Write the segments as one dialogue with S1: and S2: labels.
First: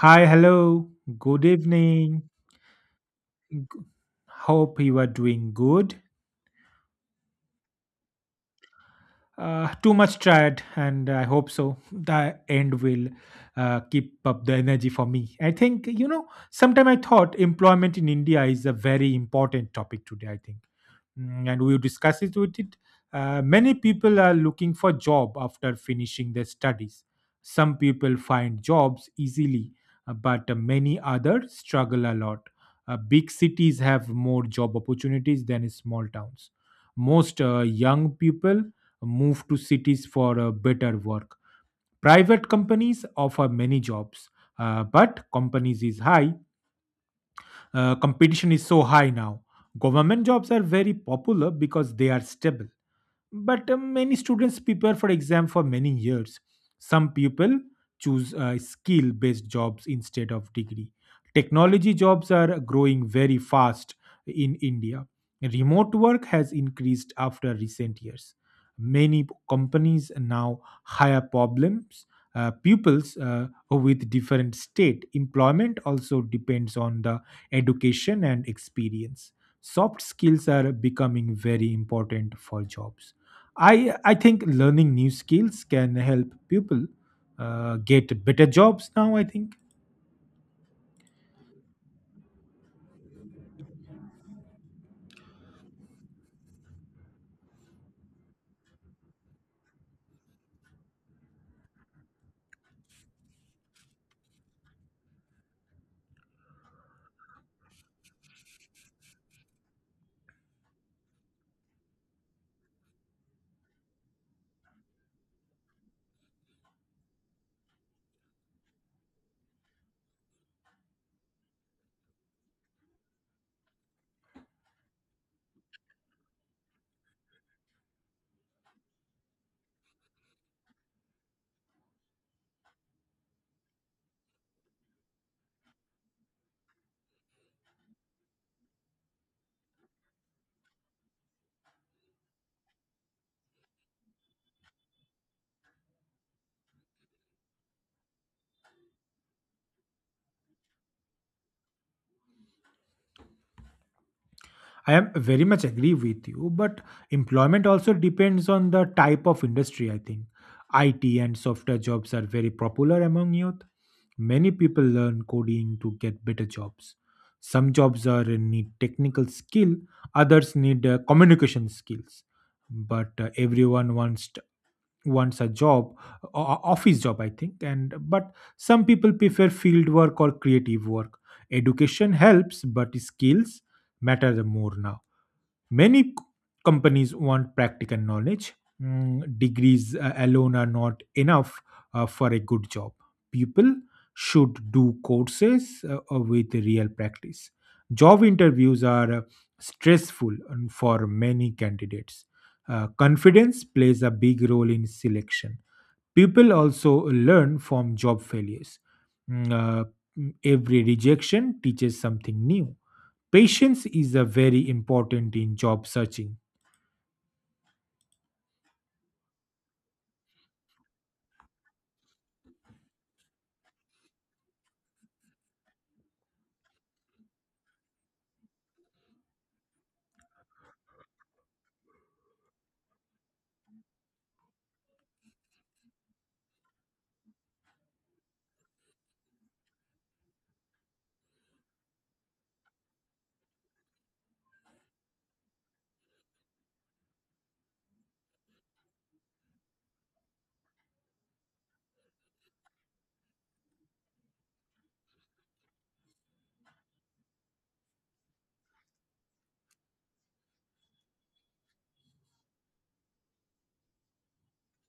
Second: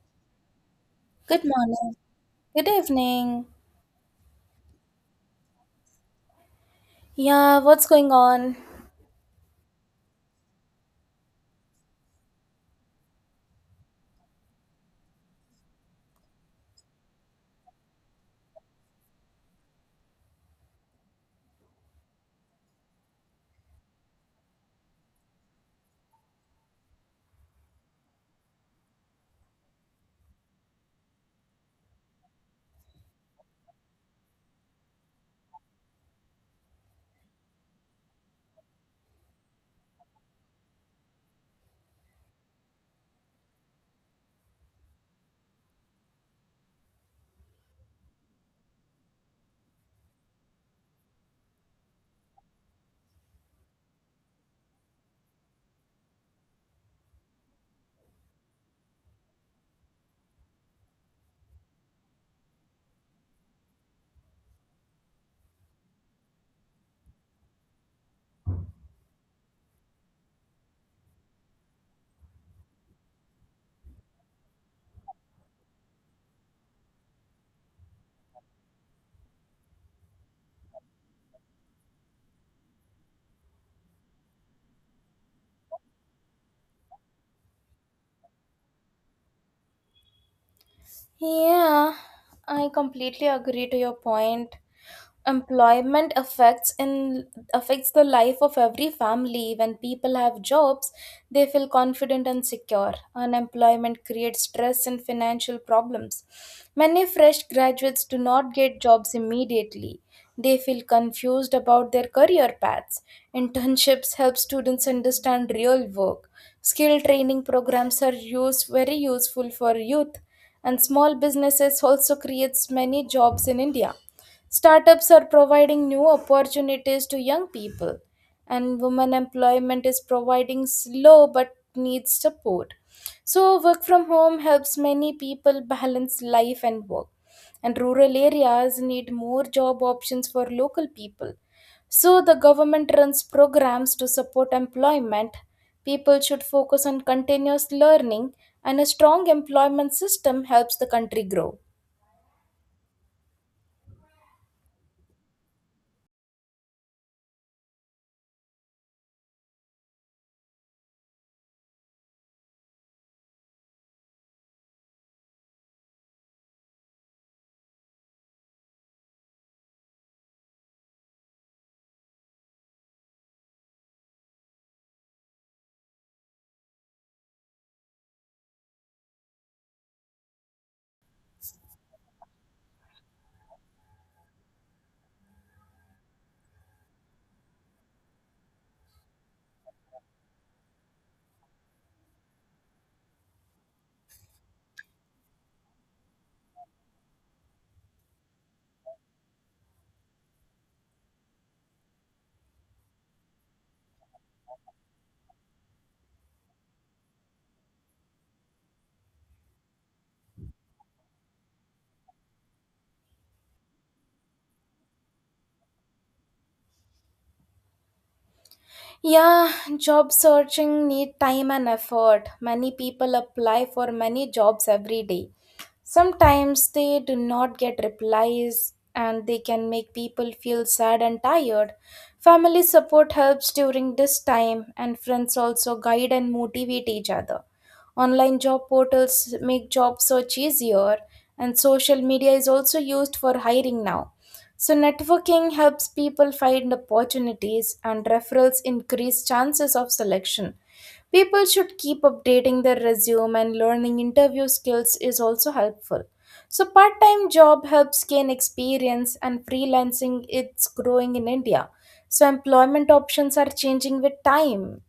S1: Hi, hello,
S2: Good
S1: good
S2: morning.
S1: evening.
S2: Good evening.
S1: Hope you are doing good.
S2: Yeah, what's going on?
S1: Too much tired, and I hope so. The end will keep up the energy for me. I think, you know, sometime I thought employment in India is a very important topic today, I think. And we discuss it with it. Many people are looking for job after finishing their studies. Some people find jobs easily, but many others struggle a lot. Big cities have more job opportunities than small towns. Most young people move to cities for better work. Private companies offer many jobs, but companies is high competition is so high now. Government jobs are very popular because they are stable. But many students prepare for exam for many years. Some people choose skill-based jobs instead of degree. Technology jobs are growing very fast in India. Remote work has increased after recent years. Companies now hire problems pupils with different state employment also depends on the education and experience. Soft skills are becoming very important for jobs. I i think learning new skills can help people get better jobs now, I think.
S2: Yeah, I completely agree to your point. Employment affects in affects the life of every family. When people have jobs, they feel confident and secure. Unemployment creates stress and financial problems. Many fresh graduates do not get jobs immediately. They feel confused about their career paths. Internships help students understand real work. Skill training programs are used very useful for youth, and small businesses also creates many jobs in India. Startups are providing new opportunities to young people, and women employment is providing slow but needs support. So work from home helps many people balance life and work, and rural areas need more job options for local people, so the government runs programs to support employment. People should focus on continuous learning, and a strong employment system helps the country grow.
S1: I am very much agree with you, but employment also depends on the type of industry, I think. It and software jobs are very popular among youth. Many people learn coding to get better jobs. Some jobs are need technical skill, others need communication skills, but everyone wants wants a job, office job, I think. And but some people prefer field work or creative work. Education helps, but skills matter the more now. Many c- Companies want practical knowledge. Degrees alone are not enough for a good job. People should do courses with real practice. Job interviews are stressful for many candidates. Confidence plays a big role in selection. People also learn from job failures. Mm, uh, every rejection teaches something new. Patience is a very important in job searching.
S2: Yeah, job searching need time and effort. Many people apply for many jobs every day. Sometimes they do not get replies, and they can make people feel sad and tired. Family support helps during this time, and friends also guide and motivate each other. Online job portals make job search easier, and social media is also used for hiring now. So, networking helps people find opportunities, and referrals increase chances of selection. People should keep updating their resume, and learning interview skills is also helpful. So, part time job helps gain experience, and freelancing it's growing in India. So, employment options are changing with time.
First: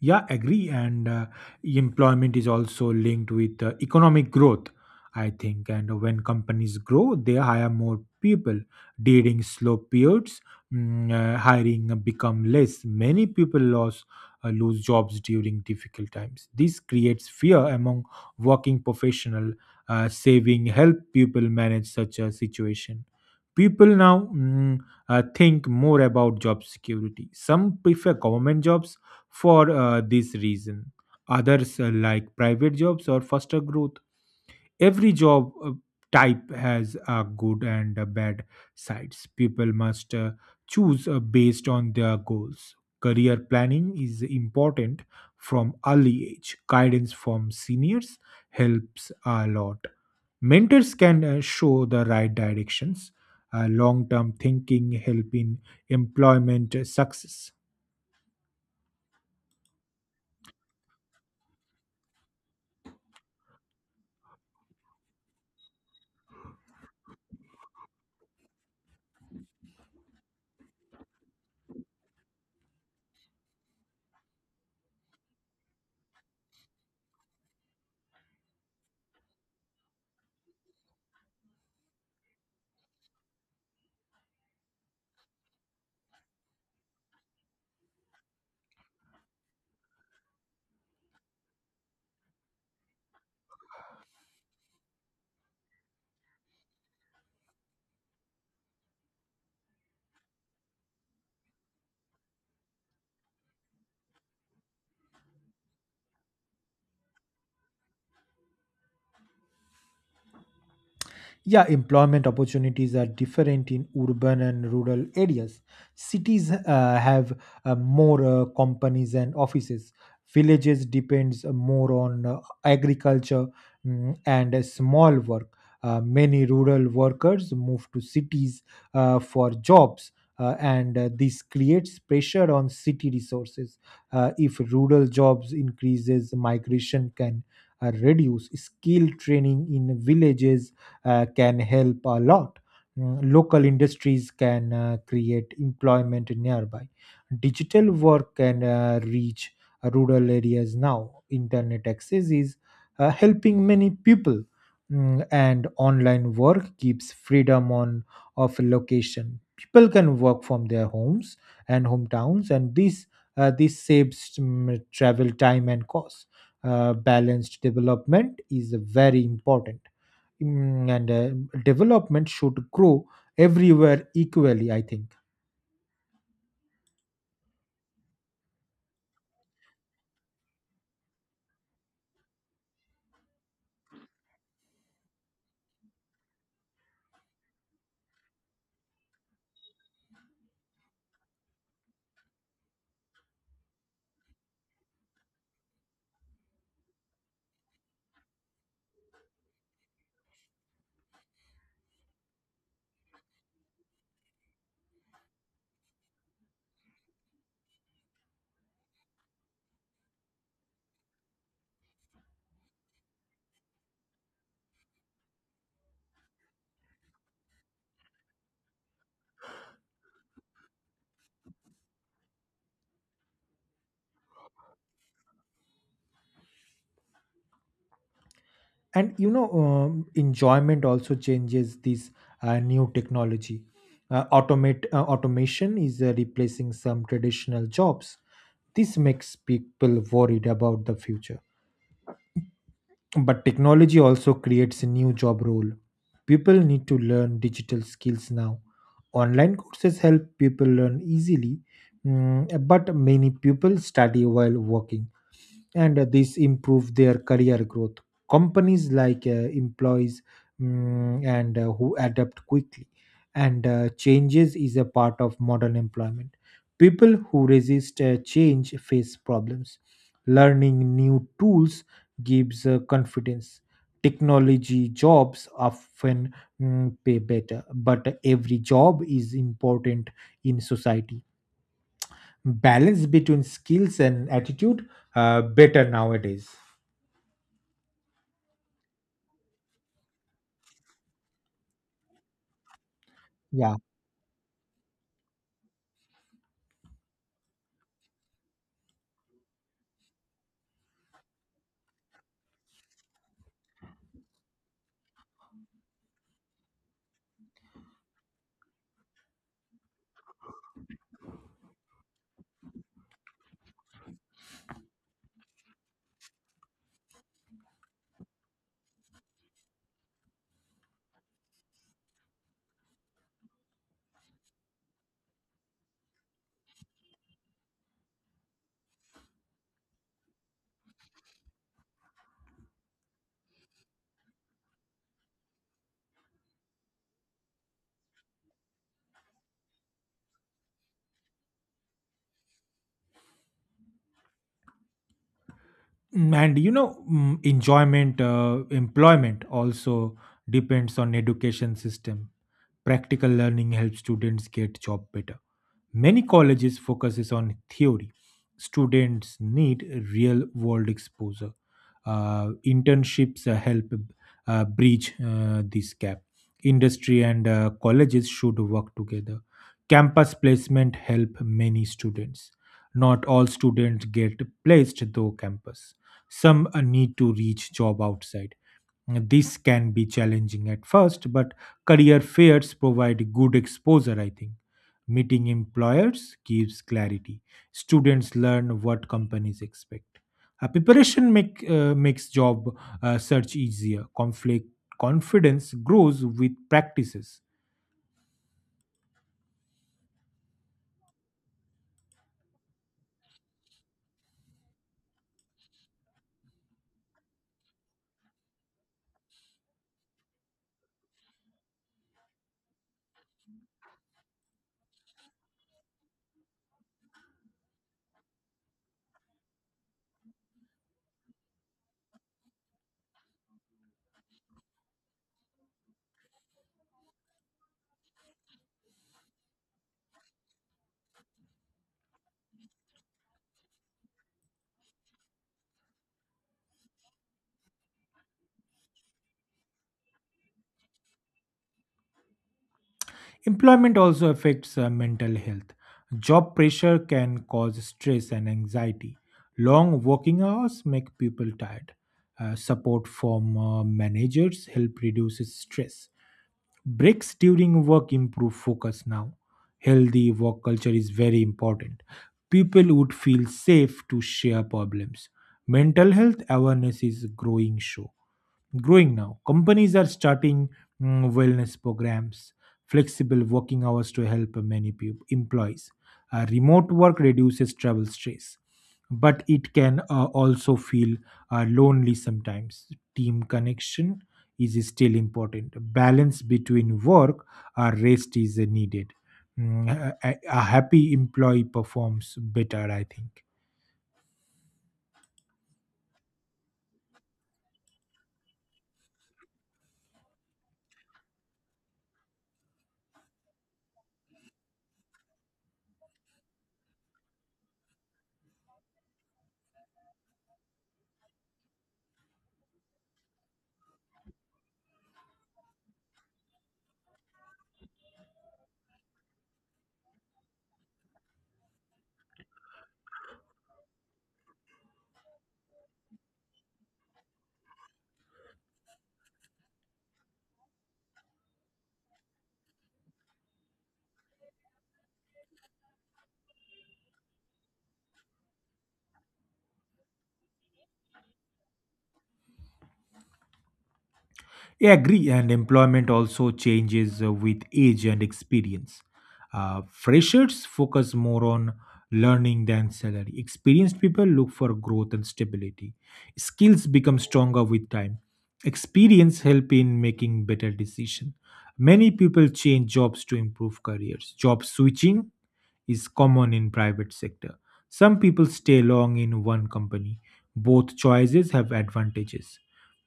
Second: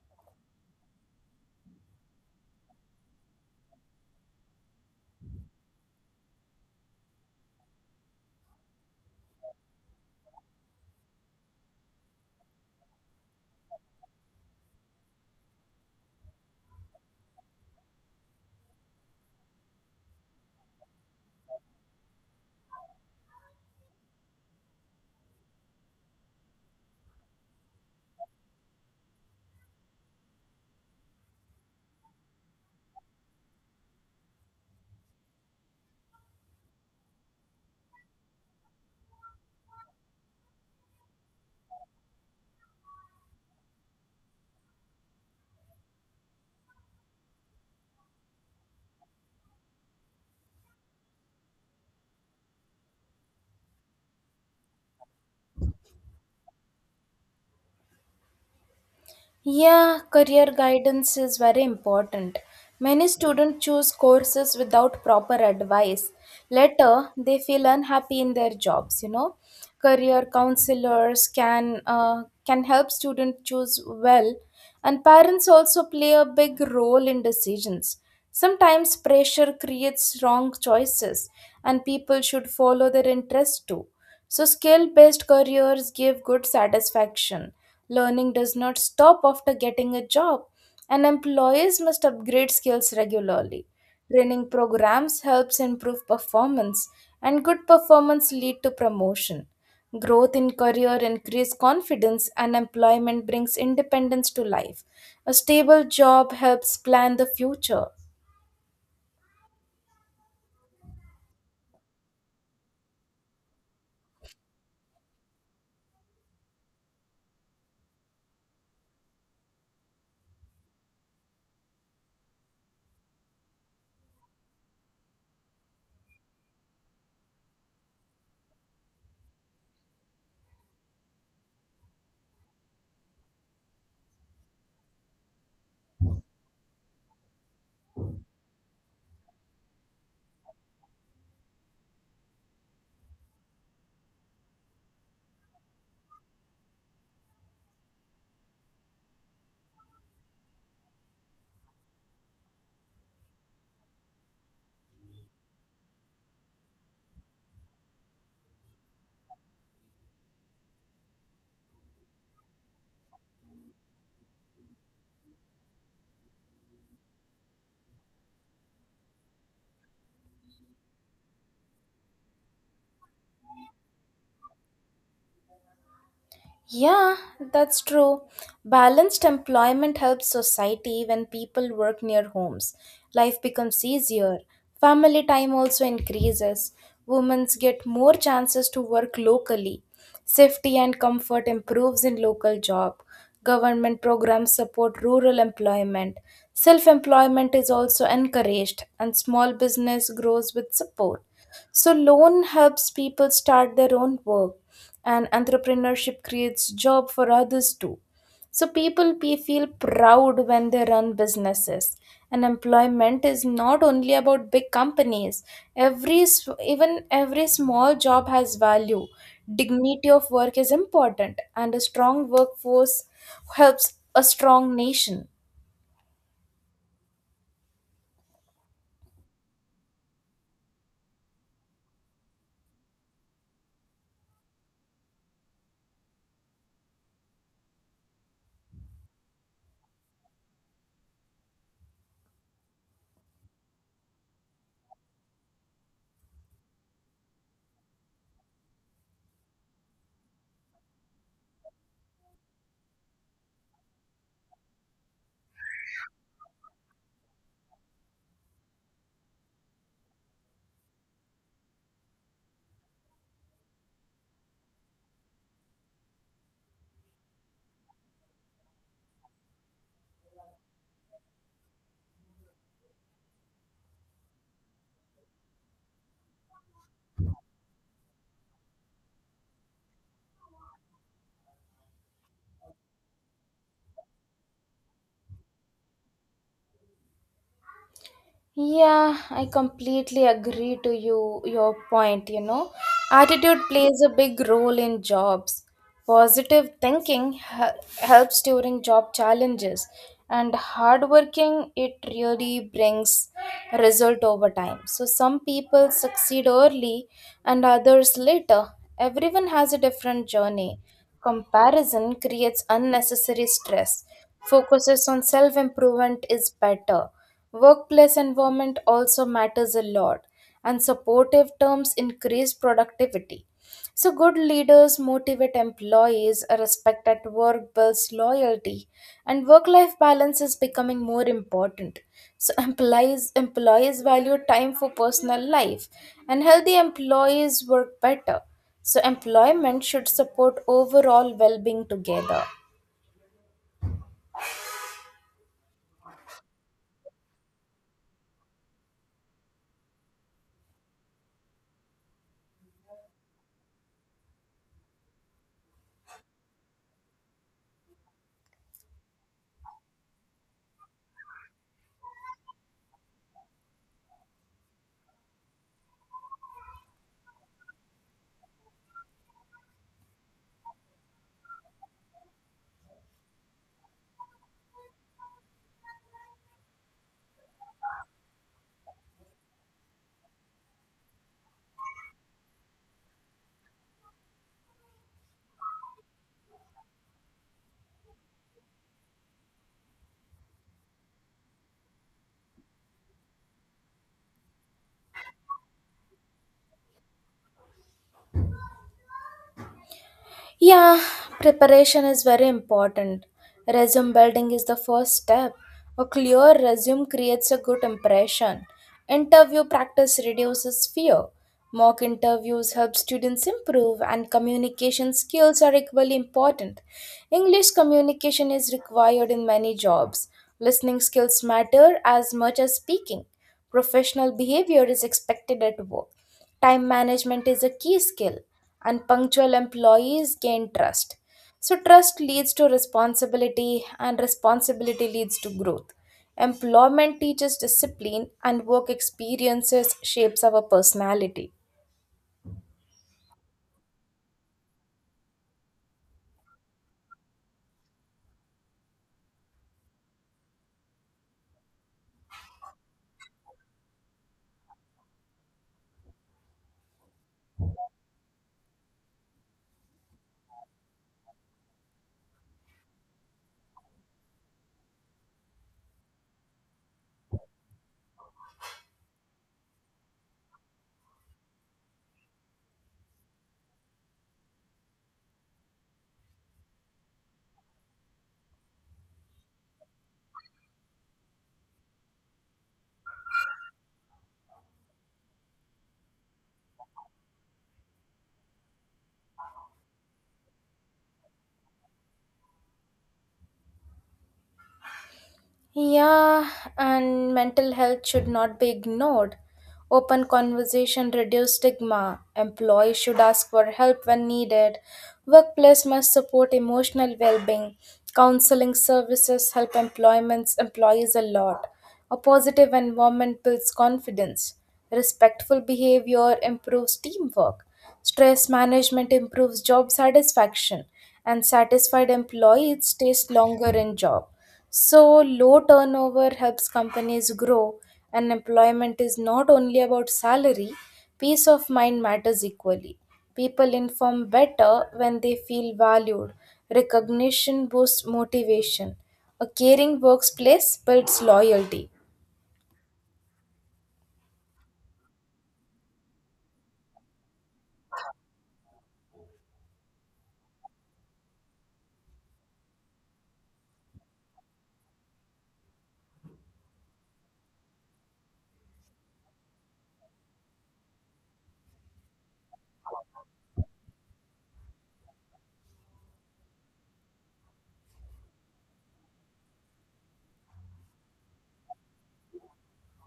S1: Yeah, agree. And employment is also linked with economic growth, I think. And when companies grow, they hire more people. During slow periods, hiring become less. Many people lose jobs during difficult times. This creates fear among working professional. Saving help people manage such a situation. People now think more about job security. Some prefer government jobs for this reason, others like private jobs or faster growth. Every job type has a good and a bad sides. People must choose based on their goals. Career planning is important from early age. Guidance from seniors helps a lot. Mentors can show the right directions. Long term thinking help in employment success.
S2: Yeah, career guidance is very important. Many students choose courses without proper advice. Later, they feel unhappy in their jobs, you know. Career counselors can help students choose well, and parents also play a big role in decisions. Sometimes pressure creates wrong choices, and people should follow their interest too. So skill-based careers give good satisfaction. Learning does not stop after getting a job, and employees must upgrade skills regularly. Training programs helps improve performance, and good performance lead to promotion. Growth in career increase confidence, and employment brings independence to life. A stable job helps plan the future.
S1: Yeah, employment opportunities are different in urban and rural areas. Cities have more companies and offices. Villages depends more on agriculture and small work. Many rural workers move to cities for jobs, and this creates pressure on city resources. If rural jobs increases, migration can reduce. Skill training in villages can help a lot. Local industries can create employment nearby. Digital work can reach rural areas now. Internet access is helping many people, and online work keeps freedom on of location. People can work from their homes and hometowns, and this saves travel time and cost. Balanced development is very important. And development should grow everywhere equally, I think.
S2: Yeah, that's true. Balanced employment helps society when people work near homes. Life becomes easier. Family time also increases. Women get more chances to work locally. Safety and comfort improves in local job. Government programs support rural employment. Self-employment is also encouraged, and small business grows with support. So, loan helps people start their own work, and entrepreneurship creates job for others too. So, people feel proud when they run businesses. And employment is not only about big companies. Even every small job has value. Dignity of work is important, and a strong workforce helps a strong nation.
S1: And you know, enjoyment also changes this new technology. Automate automation is replacing some traditional jobs. This makes people worried about the future, but technology also creates a new job role. People need to learn digital skills now. Online courses help people learn easily. But many people study while working, and this improve their career growth. Companies like employees mm, and who adapt quickly, and changes is a part of modern employment. People who resist change face problems. Learning new tools gives confidence. Technology jobs often pay better, but every job is important in society. Balance between skills and attitude better nowadays.
S2: Yeah, I completely agree to your point, you know. Attitude
S1: Yeah.
S2: plays a big role in jobs. Positive thinking helps during job challenges, and hard working it really brings result over time. So some people succeed early and others later. Everyone has a different journey. Comparison creates unnecessary stress. Focuses on self improvement is better. Workplace environment also matters a lot, and supportive terms increase productivity. So, good leaders motivate employees, respect at work builds loyalty, and work life balance is becoming more important. So, employees value time for personal life, and healthy employees work better. So, employment should support overall well being together.
S1: And you know, enjoyment employment also depends on education system. Practical learning helps students get job better. Many colleges focuses on theory. Students need real world exposure. Internships help bridge this gap. Industry and colleges should work together. Campus placement help many students. Not all students get placed though campus. Some need to reach job outside. This can be challenging at first, but career fairs provide good exposure, I think. Meeting employers gives clarity. Students learn what companies expect. Preparation makes job search easier. Conflict Confidence grows with practices.
S2: Yeah, preparation is very important. Resume building is the first step. A clear resume creates a good impression. Interview practice reduces fear. Mock interviews help students improve, and communication skills are equally important. English communication is required in many jobs. Listening skills matter as much as speaking. Professional behavior is expected at work. Time management is a key skill, and punctual employees gain trust. So, trust leads to responsibility, and responsibility leads to growth. Employment teaches discipline, and work experiences shapes our personality.
S1: Employment also affects mental health. Job pressure can cause stress and anxiety. Long working hours make people tired. Support from managers help reduce stress. Breaks during work improve focus now. Healthy work culture is very important. People would feel safe to share problems. Mental health awareness is growing now. Companies are starting wellness programs, flexible working hours to help many people, employees. Remote work reduces travel stress, but it can also feel lonely sometimes. Team connection is still important. Balance between work or rest is needed. A happy employee performs better, I think.
S2: Yeah, and mental health should not be ignored. Open conversation reduce stigma. Employees should ask for help when needed. Workplace must support emotional well-being. Counseling services help employments employees a lot. A positive environment builds confidence. Respectful behavior improves teamwork. Stress management improves job satisfaction, and satisfied employees stays longer in job. So, low turnover helps companies grow, and employment is not only about salary, peace of mind matters equally. People inform better when they feel valued. Recognition boosts motivation. A caring workplace builds loyalty.
S1: I agree, and employment also changes with age and experience. Freshers focus more on learning than salary. Experienced people look for growth and stability. Skills become stronger with time. Experience help in making better decision. Many people change jobs to improve careers. Job switching is common in private sector. Some people stay long in one company. Both choices have advantages.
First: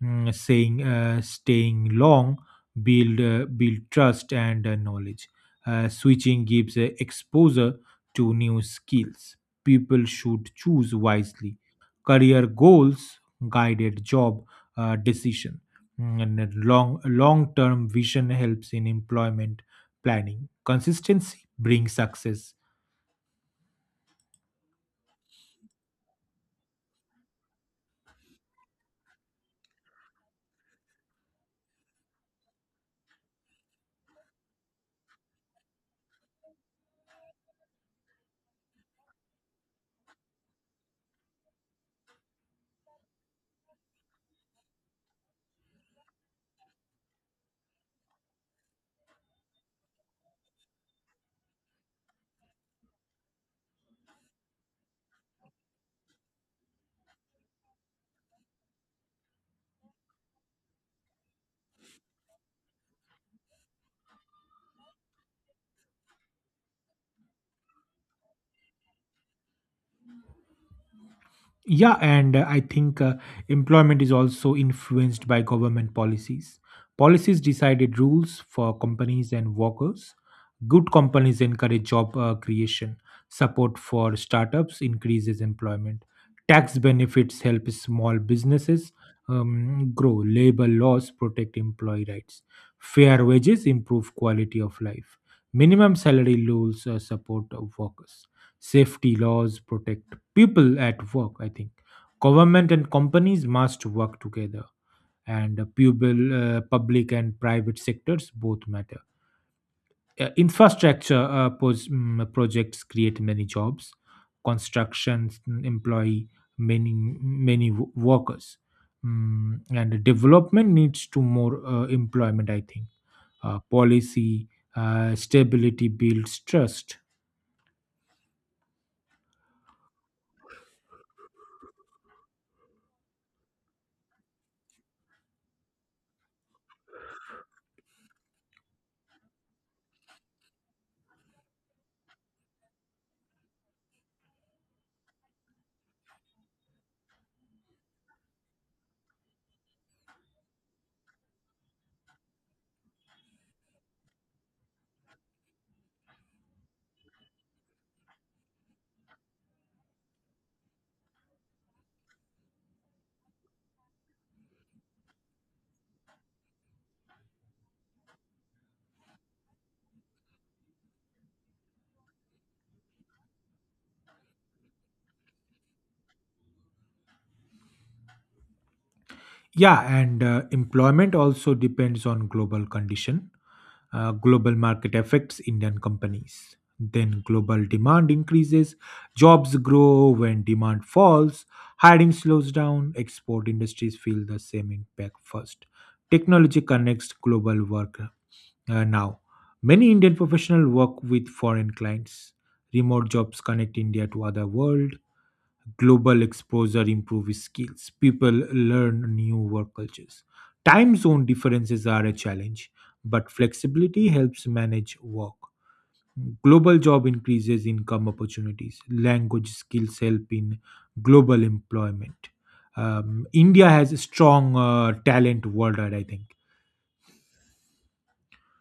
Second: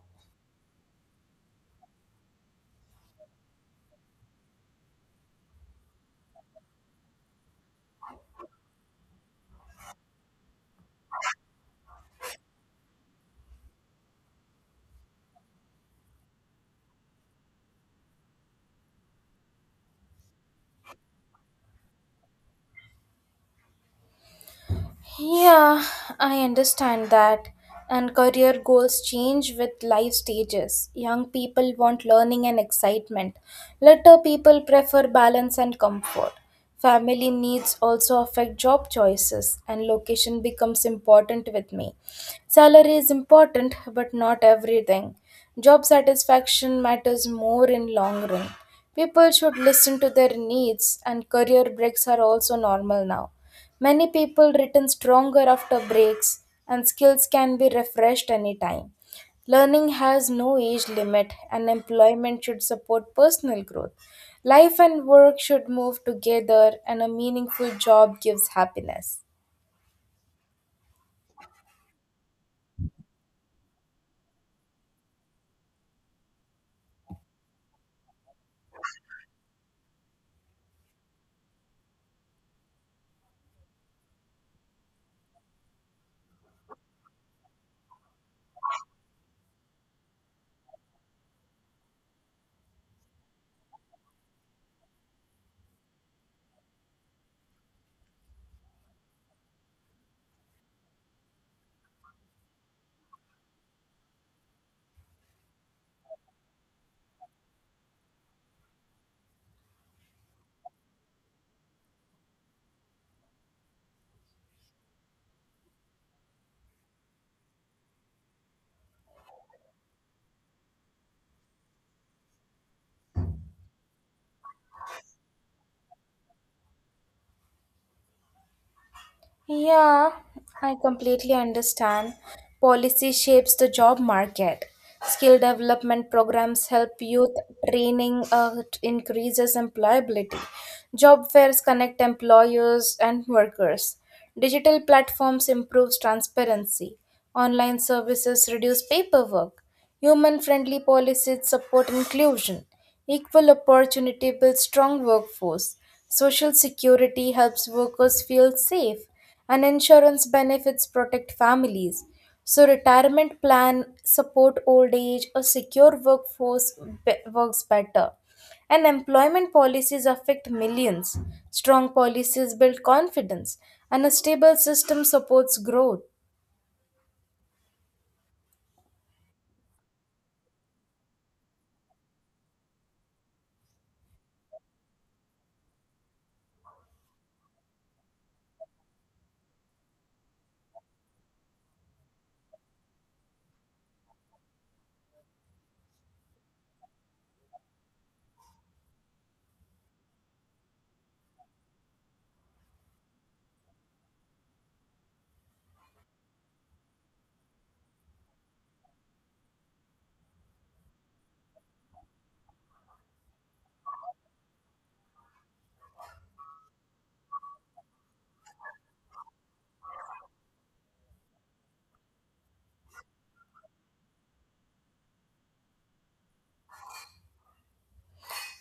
S1: Mm, saying staying long build trust and knowledge. Switching gives exposure to new skills. People should choose wisely. Career goals guided job decision. And then long term vision helps in employment planning. Consistency brings success.
S2: Yeah, I understand that. And career goals change with life stages. Young people want learning and excitement. Later people prefer balance and comfort. Family needs also affect job choices, and location becomes important with me. Salary is important, but not everything. Job satisfaction matters more in long run. People should listen to their needs, and career breaks are also normal now. Many people return stronger after breaks, and skills can be refreshed anytime. Learning has no age limit, and employment should support personal growth. Life and work should move together, and a meaningful job gives happiness.
S1: Yeah, and I think employment is also influenced by government policies. Policies decided rules for companies and workers. Good companies encourage job creation. Support for startups increases employment. Tax benefits help small businesses grow. Labor laws protect employee rights. Fair wages improve quality of life. Minimum salary rules support workers. Safety laws protect people at work, I think. Government and companies must work together, and public and private sectors both matter. Infrastructure projects create many jobs. Constructions employ many workers, and development needs to more employment, I think. Policy stability builds trust.
S2: Yeah, I completely understand. Policy shapes the job market. Skill development programs help youth, training increases employability. Job fairs connect employers and workers. Digital platforms improves transparency. Online services reduce paperwork. Human-friendly policies support inclusion. Equal opportunity builds strong workforce. Social security helps workers feel safe, and insurance benefits protect families. So retirement plan support old age, a secure workforce works better. And employment policies affect millions. Strong policies build confidence, and a stable system supports growth.
S1: Yeah, and employment also depends on global condition. Global market affects Indian companies. Then global demand increases, jobs grow. When demand falls, hiring slows down. Export industries feel the same impact first. Technology connects global work now. Many Indian professionals work with foreign clients. Remote jobs connect India to other world. Global exposure improves skills. People learn new work cultures. Time zone differences are a challenge, but flexibility helps manage work. Global job increases income opportunities. Language skills help in global employment. India has a strong talent worldwide, I think.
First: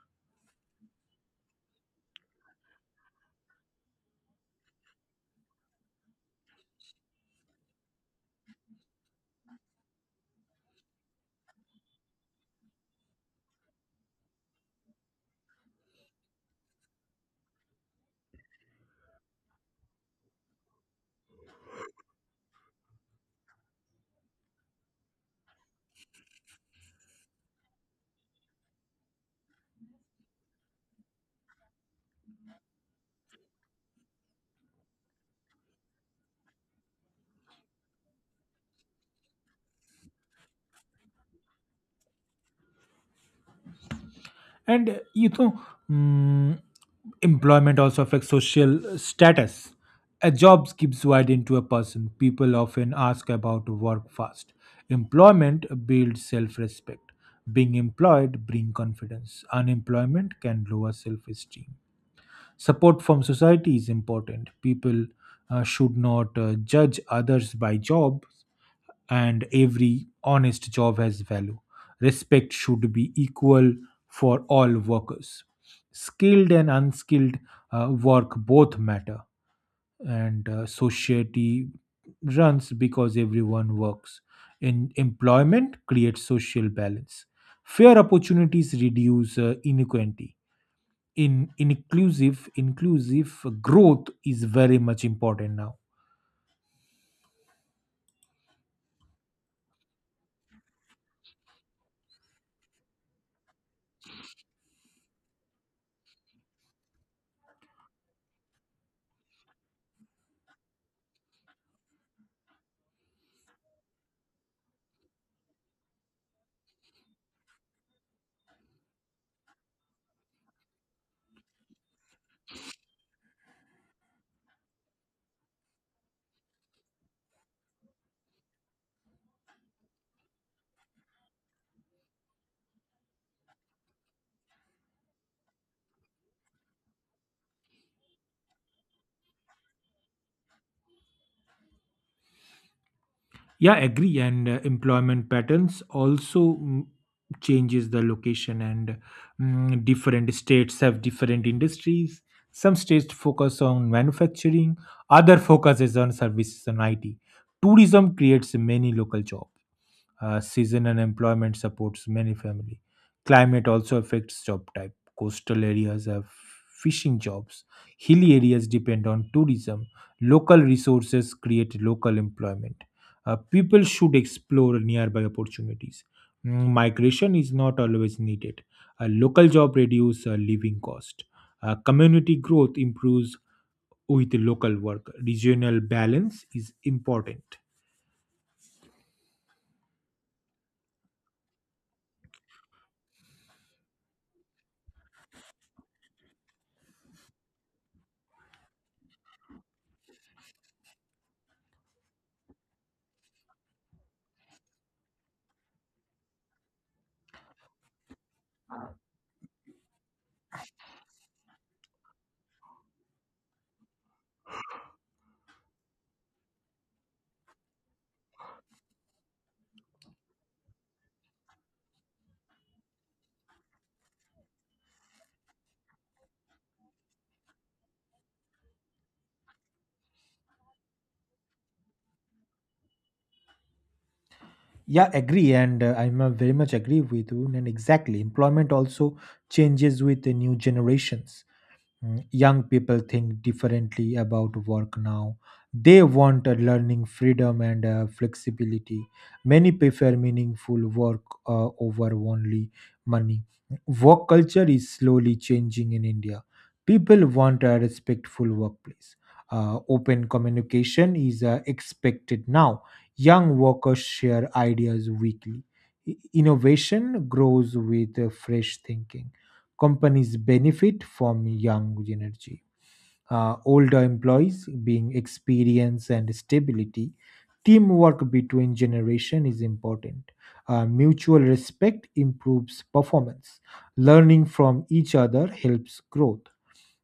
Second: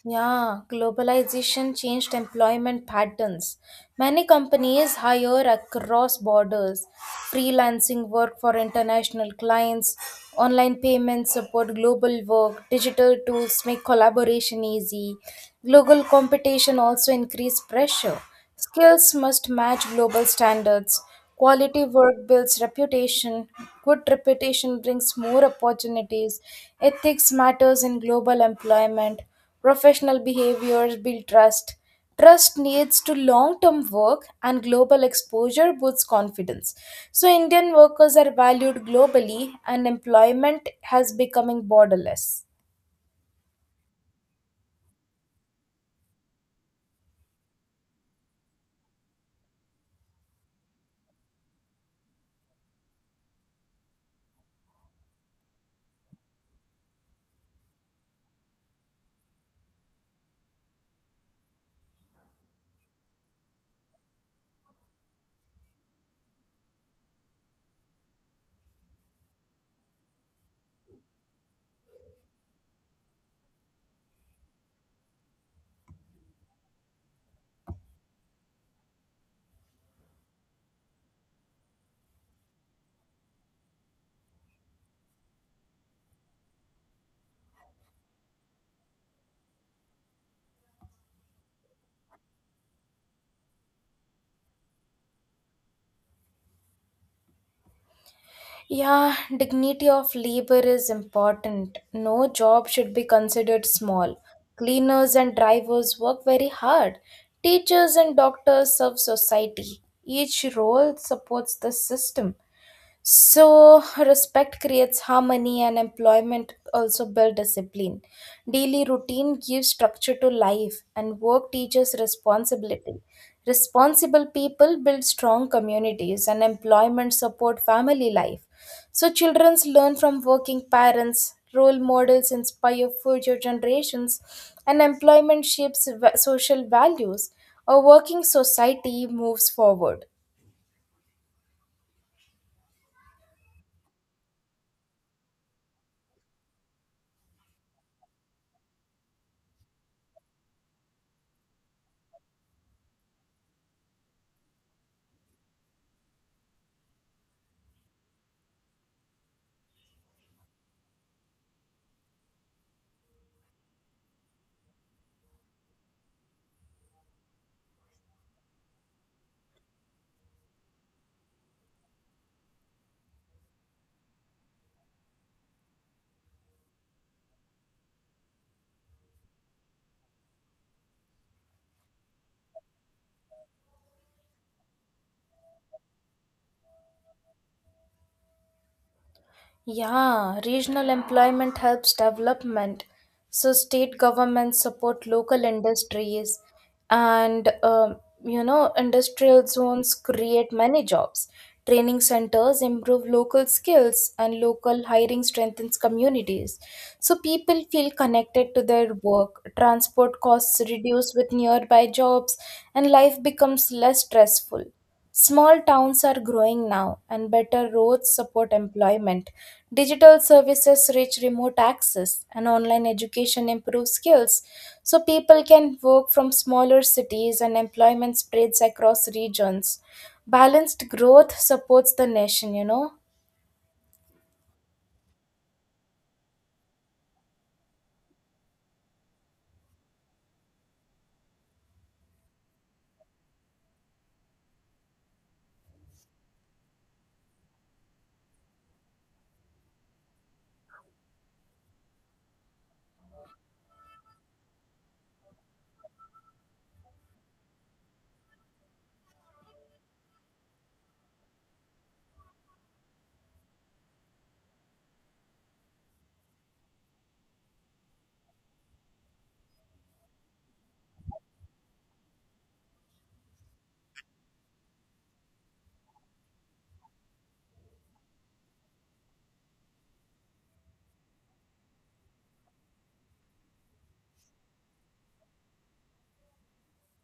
S2: Yeah, globalization changed employment patterns. Many companies hire across borders. Freelancing work for international clients, online payments support global work, digital tools make collaboration easy. Global competition also increased pressure. Skills must match global standards. Quality work builds reputation. Good reputation brings more opportunities. Ethics matters in global employment. Professional behaviors build trust. Trust leads to long term work, and global exposure boosts confidence. So, Indian workers are valued globally, and employment has becoming borderless.
S1: And uh, you know mm, employment also affects social status. A job gives widen to a person. People often ask about work fast. Employment builds self-respect. Being employed brings confidence. Unemployment can lower self-esteem. Support from society is important. People should not judge others by jobs, and every honest job has value. Respect should be equal for all workers. Skilled and unskilled work both matter, and society runs because everyone works. In employment creates social balance. Fair opportunities reduce inequality in inclusive growth is very much important now.
S2: Yeah, dignity of labor is important. No job should be considered small. Cleaners and drivers work very hard. Teachers and doctors serve society. Each role supports the system. So, respect creates harmony, and employment also build discipline. Daily routine gives structure to life, and work teaches responsibility. Responsible people build strong communities, and employment support family life. So, children learn from working parents, role models inspire future generations, and employment shapes social values. A working society moves forward.
S1: Yeah, agree. And employment patterns also changes the location and different states have different industries. Some states focus on manufacturing, other focuses on services and it. Tourism creates many local jobs. Season unemployment supports many family. Climate also affects job type. Coastal areas have fishing jobs. Hilly areas depend on tourism. Local resources create local employment. People should explore nearby opportunities. Migration is not always needed. A local job reduces living cost. Community growth improves with local work. Regional balance is important.
S2: Yeah, regional employment helps development. So state governments support local industries, and you know, industrial zones create many jobs. Training centers improve local skills, and local hiring strengthens communities. So people feel connected to their work. Transport costs reduce with nearby jobs, and life becomes less stressful. Small towns are growing now, and better roads support employment. Digital services reach remote access, and online education improves skills. So, people can work from smaller cities, and employment spreads across regions. Balanced growth supports the nation, you know.
S1: Yeah, agree, and I'm very much agree with you. And exactly, employment also changes with the new generations. Young people think differently about work now. They want a learning freedom and flexibility. Many prefer meaningful work over only money. Work culture is slowly changing in India. People want a respectful workplace. Open communication is expected now. Young workers share ideas weekly. Innovation grows with fresh thinking. Companies benefit from young energy, older employees being experience and stability. Teamwork between generation is important. Mutual respect improves performance. Learning from each other helps growth.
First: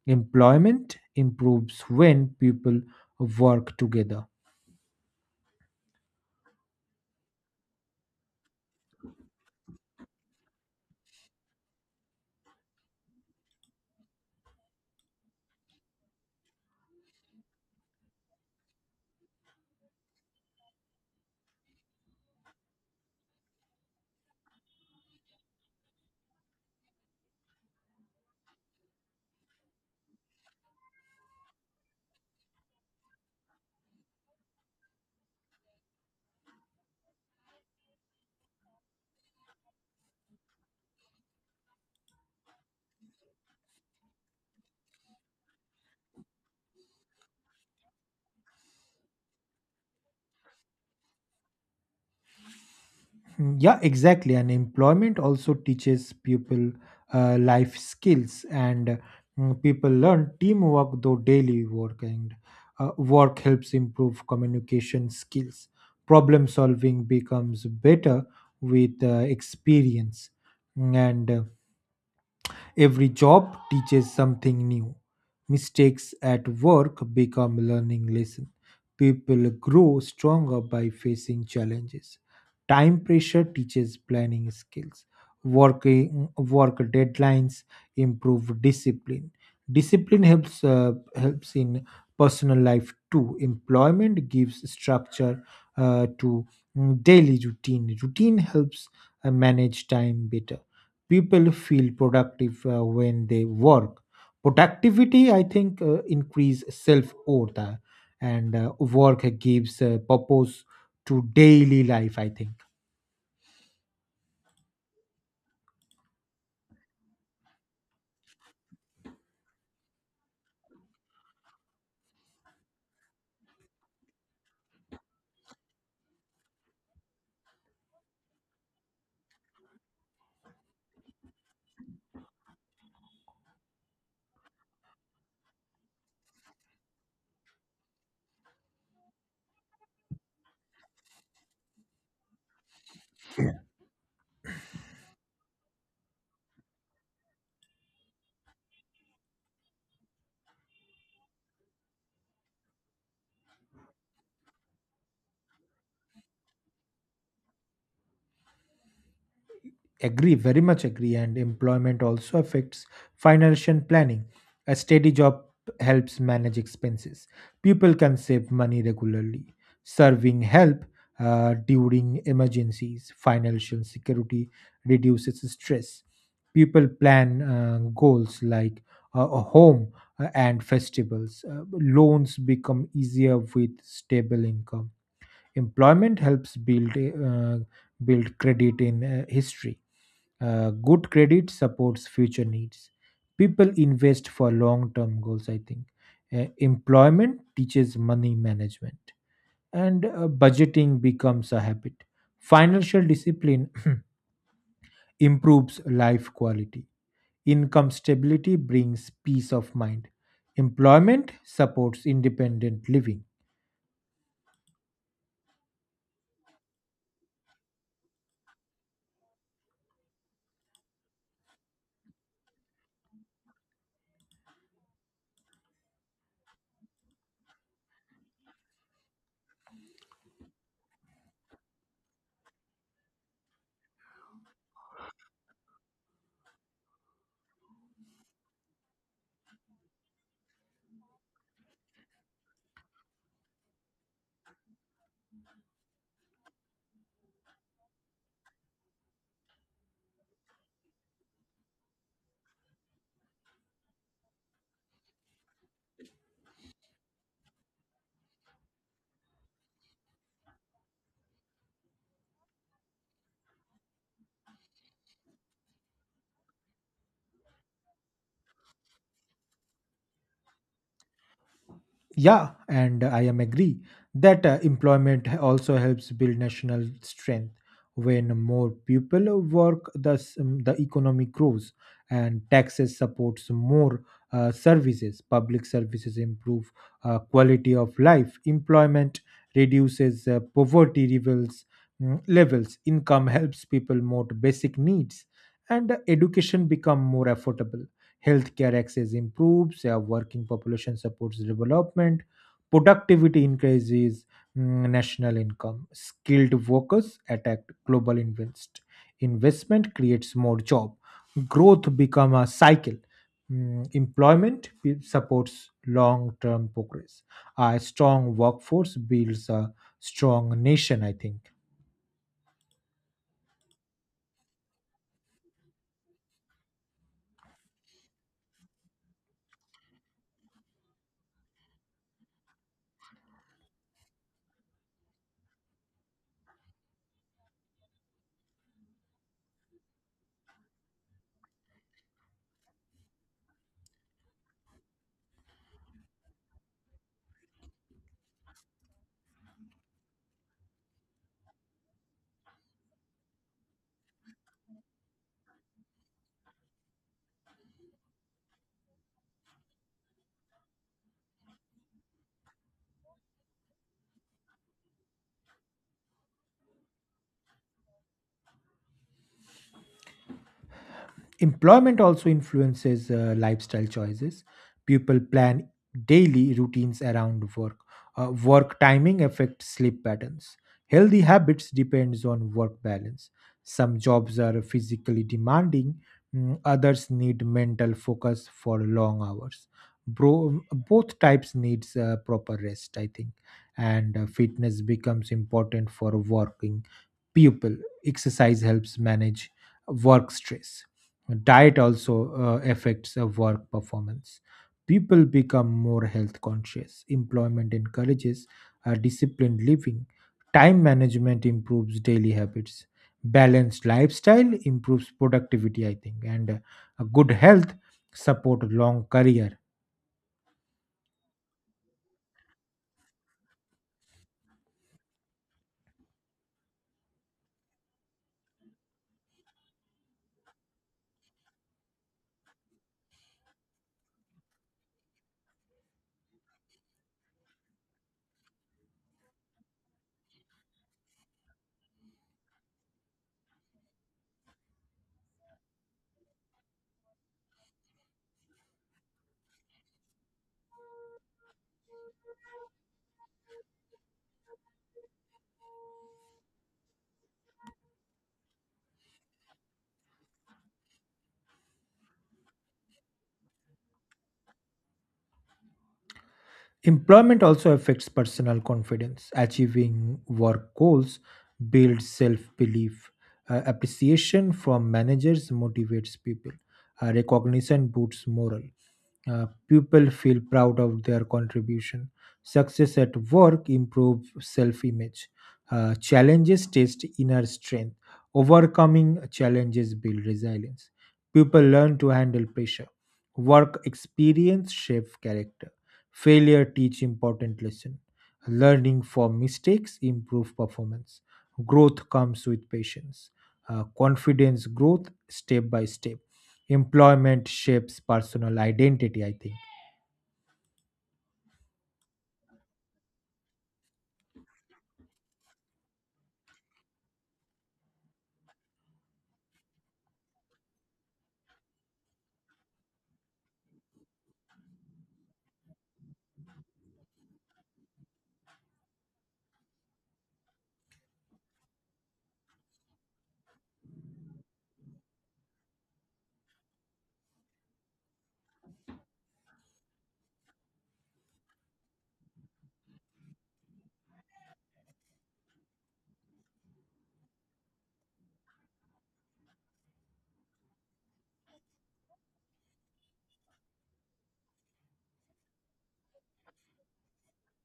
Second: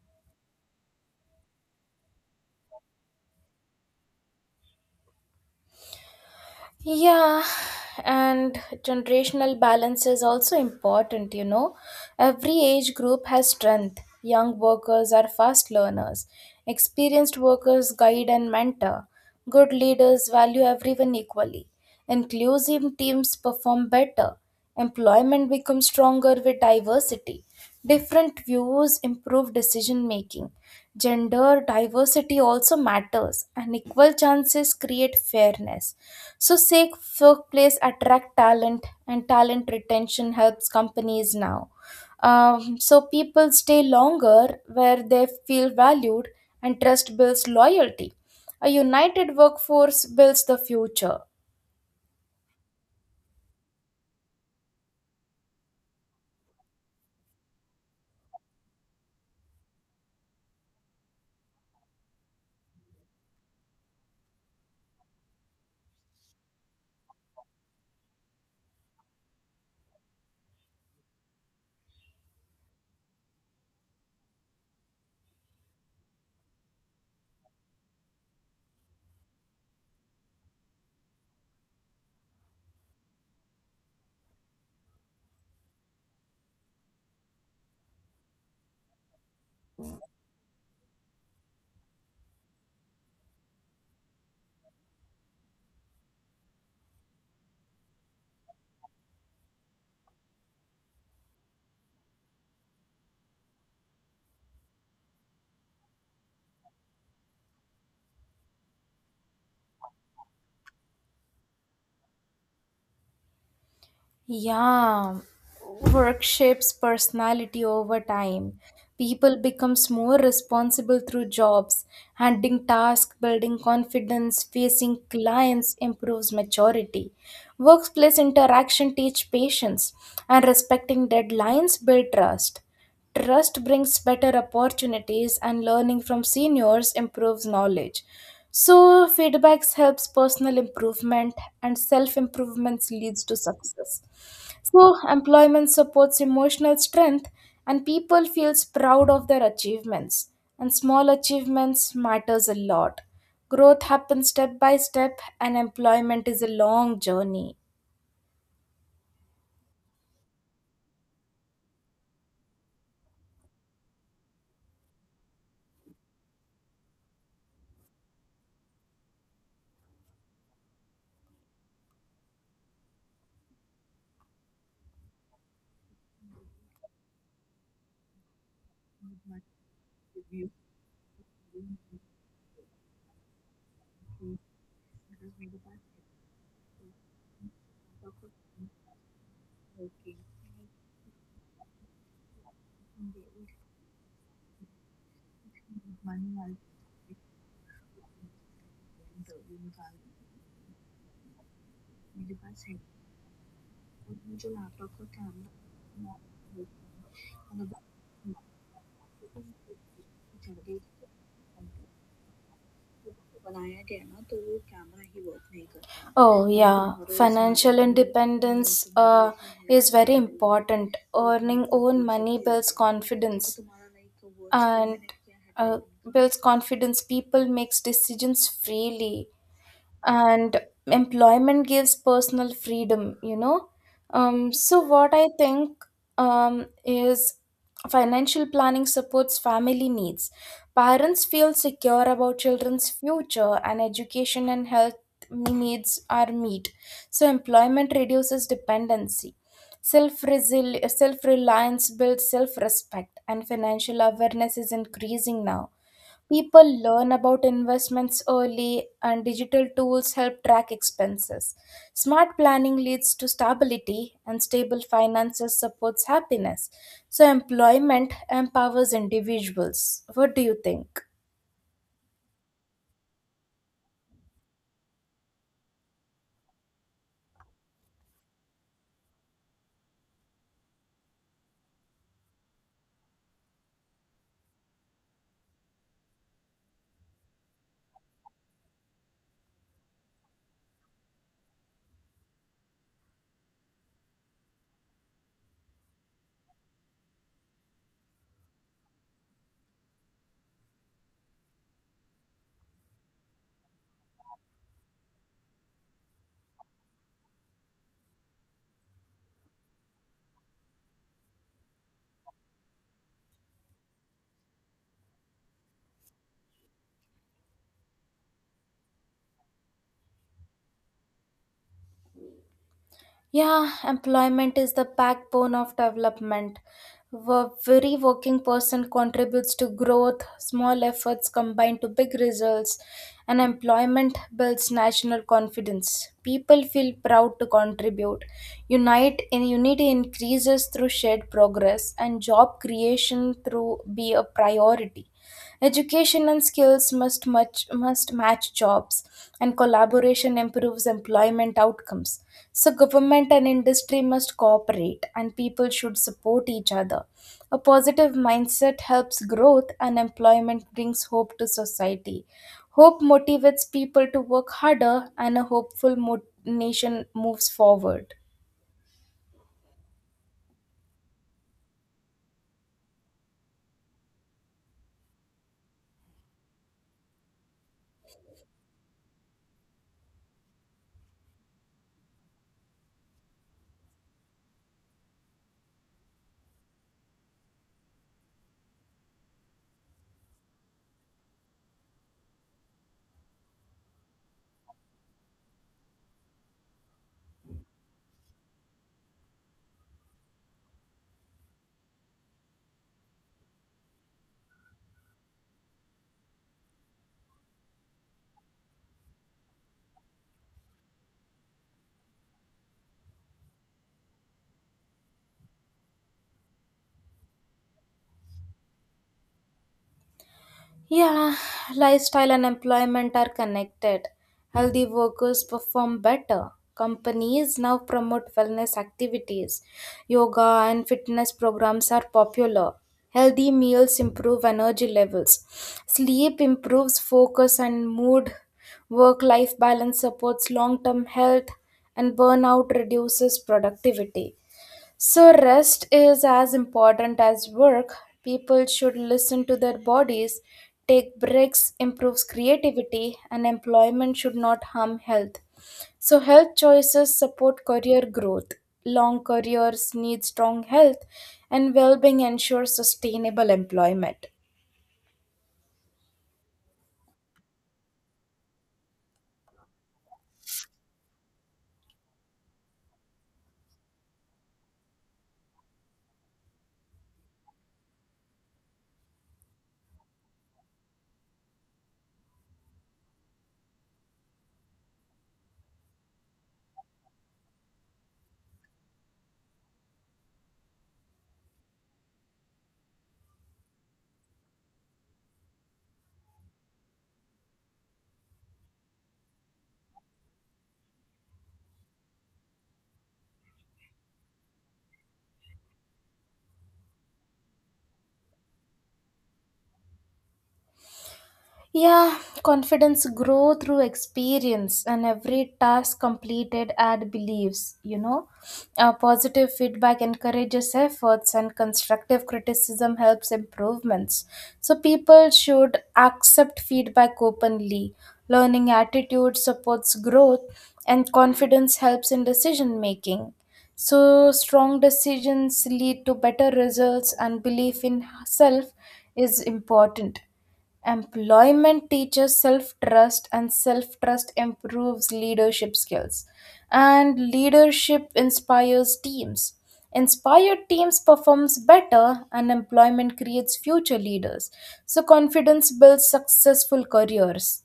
S1: Employment improves when people work together.
S2: Yeah, and generational balance is also important, you know. Every age group has strength. Young workers are fast learners. Experienced workers guide and mentor. Good leaders value everyone equally. Inclusive teams perform better. Employment becomes stronger with diversity. Different views improve decision making. Gender diversity also matters, and equal chances create fairness. So safe workplace attract talent, and talent retention helps companies now. So people stay longer where they feel valued, and trust builds loyalty. A united workforce builds the future.
S1: Hmm. Yeah, exactly. And employment also teaches people life skills, and people learn teamwork though daily work. And work helps improve communication skills. Problem solving becomes better with experience, and every job teaches something new. Mistakes at work become learning lesson. People grow stronger by facing challenges. Time pressure teaches planning skills. Working work deadlines improve discipline. Discipline helps in personal life too. Employment gives structure to daily routine. Routine helps manage time better, people feel productive when they work, productivity I think increase self worth and work gives purpose to daily life, I think.
S2: Yeah, work shapes personality over time. People becomes more responsible through jobs, handling tasks, building confidence, facing clients improves maturity. Workplace interaction teach patience, and respecting deadlines build trust. Trust brings better opportunities, and learning from seniors improves knowledge. So, feedbacks helps personal improvement, and self improvements leads to success. So, employment supports emotional strength, and people feels proud of their achievements. And small achievements matters a lot. Growth happens step by step, and employment is a long journey.
S1: Agree, very much agree. And employment also affects financial planning. A steady job helps manage expenses. People can save money regularly. Serving help during emergencies. Financial security reduces stress. People plan goals like a home and festivals. Loans become easier with stable income. Employment helps build credit in history. Good credit supports future needs. People invest for long term goals, I think. Employment teaches money management, and budgeting becomes a habit. Financial discipline improves life quality. Income stability brings peace of mind. Employment supports independent living.
S2: Oh, yeah. Financial independence is very important. Earning own money builds confidence, and uh, builds confidence. People makes decisions freely, and employment gives personal freedom, you know. So what I think, is financial planning supports family needs, parents feel secure about children's future, and education and health needs are met. So employment reduces dependency. Self self reliance builds self respect, and financial awareness is increasing now. People learn about investments early, and digital tools help track expenses. Smart planning leads to stability, and stable finances supports happiness. So, employment empowers individuals. What do you think?
S1: Yeah, and I am agree that employment also helps build national strength. When more people work, thus the economy grows, and taxes supports more services. Public services improve quality of life. Employment reduces poverty levels. Levels income helps people more to basic needs, and education become more affordable, healthcare access improves, a working population supports development, productivity increases, national income, skilled workers attract global invest. Investment creates more job. Growth become a cycle. Mm. Supports long-term progress. A strong workforce builds a strong nation, I think.
S2: Yeah, employment is the backbone of development. A very working person contributes to growth. Small efforts combine to big results, and employment builds national confidence. People feel proud to contribute. Unite in unity increases through shared progress, and job creation through be a priority. Education and skills must match jobs, and collaboration improves employment outcomes. So government and industry must cooperate, and people should support each other. A positive mindset helps growth, and employment brings hope to society. Hope motivates people to work harder, and a hopeful nation moves forward.
S1: Employment also influences lifestyle choices. People plan daily routines around work. Work timing affects sleep patterns. Healthy habits depends on work balance. Some jobs are physically demanding, others need mental focus for long hours. Bro, both types needs proper rest, I think, and fitness becomes important for working people. Exercise helps manage work stress. Diet also affects a work performance. People become more health conscious. Employment encourages a disciplined living. Time management improves daily habits. Balanced lifestyle improves productivity, I think, and good health support long career.
S2: Yeah, lifestyle and employment are connected. Healthy workers perform better. Companies now promote wellness activities. Yoga and fitness programs are popular. Healthy meals improve energy levels. Sleep improves focus and mood. Work life balance supports long term health, and burnout reduces productivity. So, rest is as important as work. People should listen to their bodies, take breaks, improves creativity, and employment should not harm health. So, health choices support career growth. Long careers need strong health, and well being ensures sustainable employment.
S1: Employment also affects personal confidence. Achieving work goals builds self belief. Appreciation from managers motivates people. Recognition boosts morale. uh, People feel proud of their contribution. Success at work improves self image. Challenges test inner strength. Overcoming challenges build resilience. People learn to handle pressure. Work experience shapes character. Failure teach important lesson. Learning from mistakes improve performance. Growth comes with patience. Confidence growth step by step, employment shapes personal identity, I think.
S2: Yeah, confidence grow through experience, and every task completed add beliefs, you know. Positive feedback encourages efforts, and constructive criticism helps improvements. So people should accept feedback openly. Learning attitude supports growth, and confidence helps in decision making. So strong decisions lead to better results, and belief in self is important. Employment teaches self trust, and self trust improves leadership skills. And leadership inspires teams. Inspired teams performs better, and employment creates future leaders. So confidence builds successful careers.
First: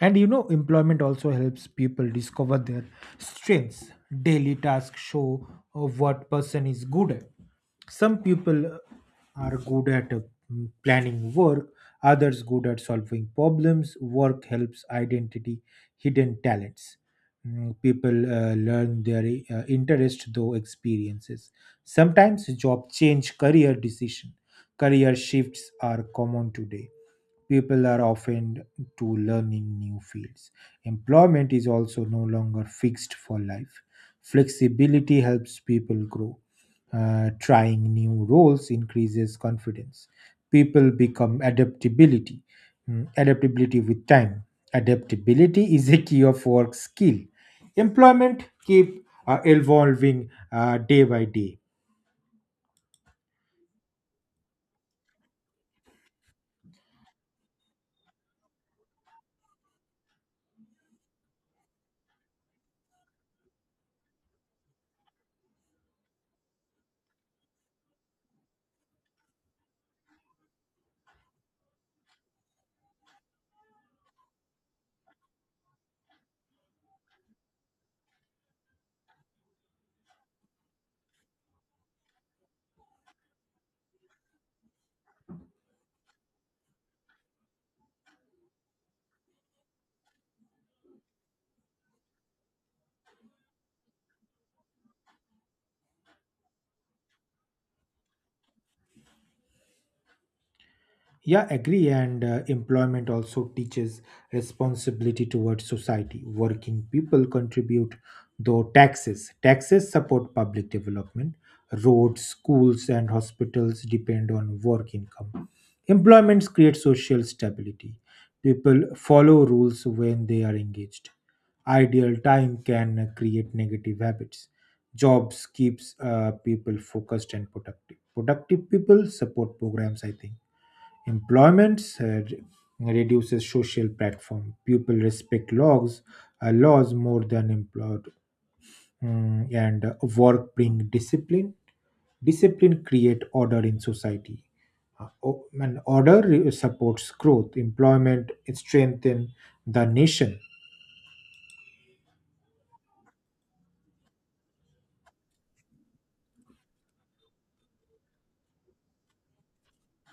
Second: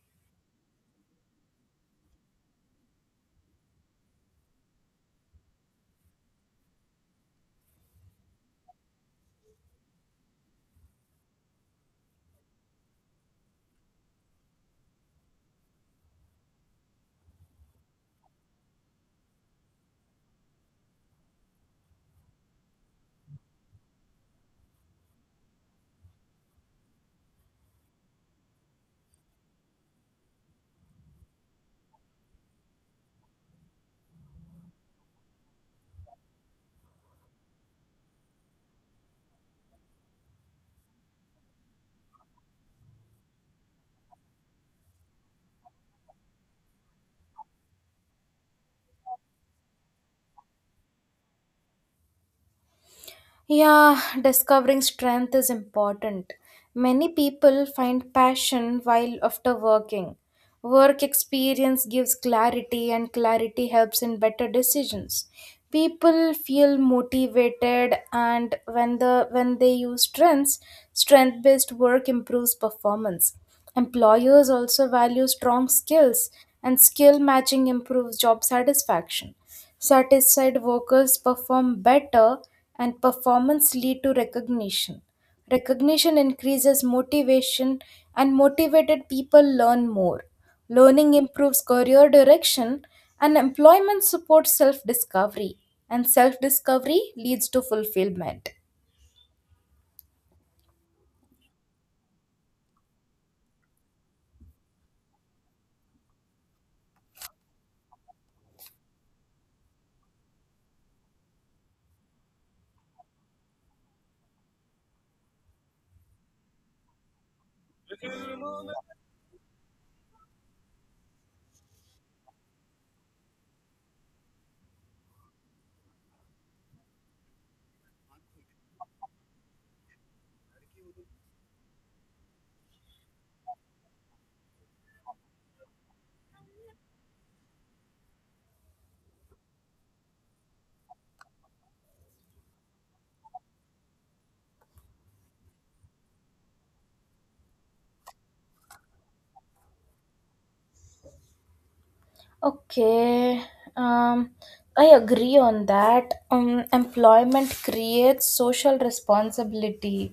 S1: And you know, employment also helps people discover their strengths. Daily tasks show what person is good at. Some people are good at planning work, others good at solving problems. Work helps identity hidden talents. People learn their interest though experiences. Sometimes job change career decision. Career shifts are common today. People are often to learning new fields. Employment is also no longer fixed for life. Flexibility helps people grow. Trying new roles increases confidence. People become adaptability, adaptability with time. Adaptability is a key of work skill. Employment keep evolving day by day.
S2: Yeah, discovering strength is important. Many people find passion while after working. Work experience gives clarity, and clarity helps in better decisions. People feel motivated, and when they use strengths, strength-based work improves performance. Employers also value strong skills, and skill matching improves job satisfaction. Satisfied workers perform better, and performance lead to recognition. Recognition increases motivation, and motivated people learn more. Learning improves career direction, and employment supports self-discovery, and self-discovery leads to fulfillment.
S1: Yeah, agree. And employment also teaches responsibility towards society. Working people contribute, though taxes. Taxes support public development. Roads, schools, and hospitals depend on work income. Employments create social stability. People follow rules when they are engaged. Ideal time can create negative habits. Jobs keeps people focused and productive. Productive people support programs, I think. Employment reduces social platform. People respect logs, laws more than employed, and work bring discipline. Discipline create order in society. And order supports growth. Employment strengthen the nation.
S2: Okay, um, I agree on that. Employment creates social responsibility.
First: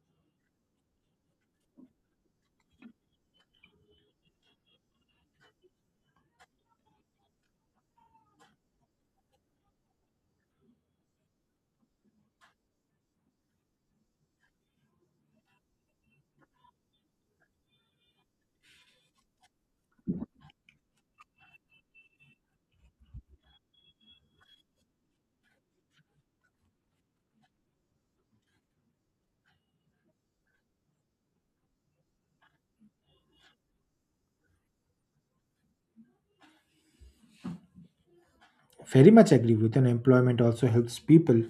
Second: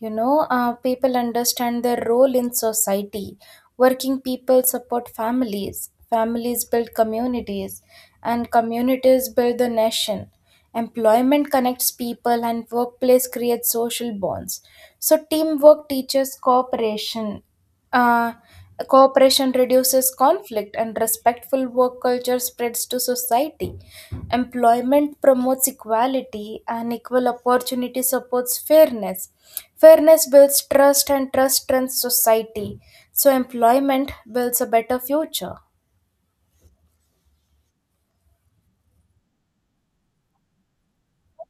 S2: You know, people understand their role in society. Working people support families. Families build communities, and communities build the nation. Employment connects people, and workplace creates social bonds. So, teamwork teaches cooperation. Uh, Cooperation reduces conflict, and respectful work culture spreads to society. Employment promotes equality, and equal opportunity supports fairness. Fairness builds trust, and trust strengthens society. So, employment builds a better future.
S1: Very much agree with an employment also helps people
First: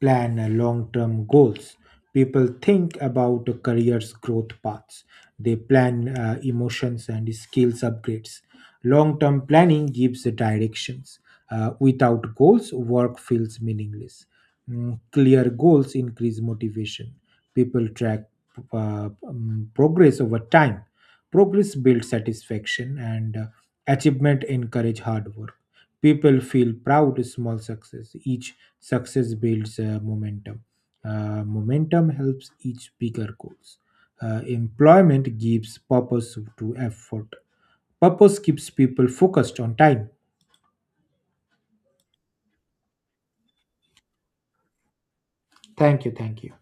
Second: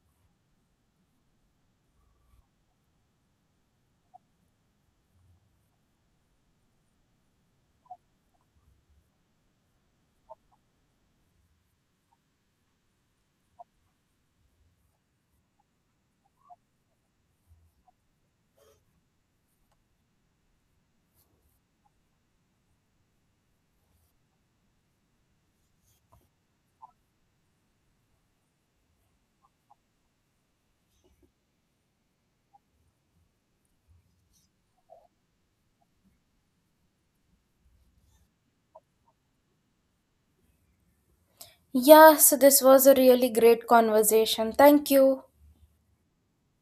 S1: plan long-term goals. People think about a career's growth paths. They plan emotions and skills upgrades. Long-term planning gives the directions. Without goals, work feels meaningless. Clear goals increase motivation. People track progress over time. Progress builds satisfaction, and achievement encourage hard work, people feel proud of small success, each success builds momentum. Momentum helps each bigger goals. Employment gives purpose to effort, purpose keeps people focused on time.
S2: Yeah, so this was a really great conversation. Thank you.
S1: Thank you, thank you.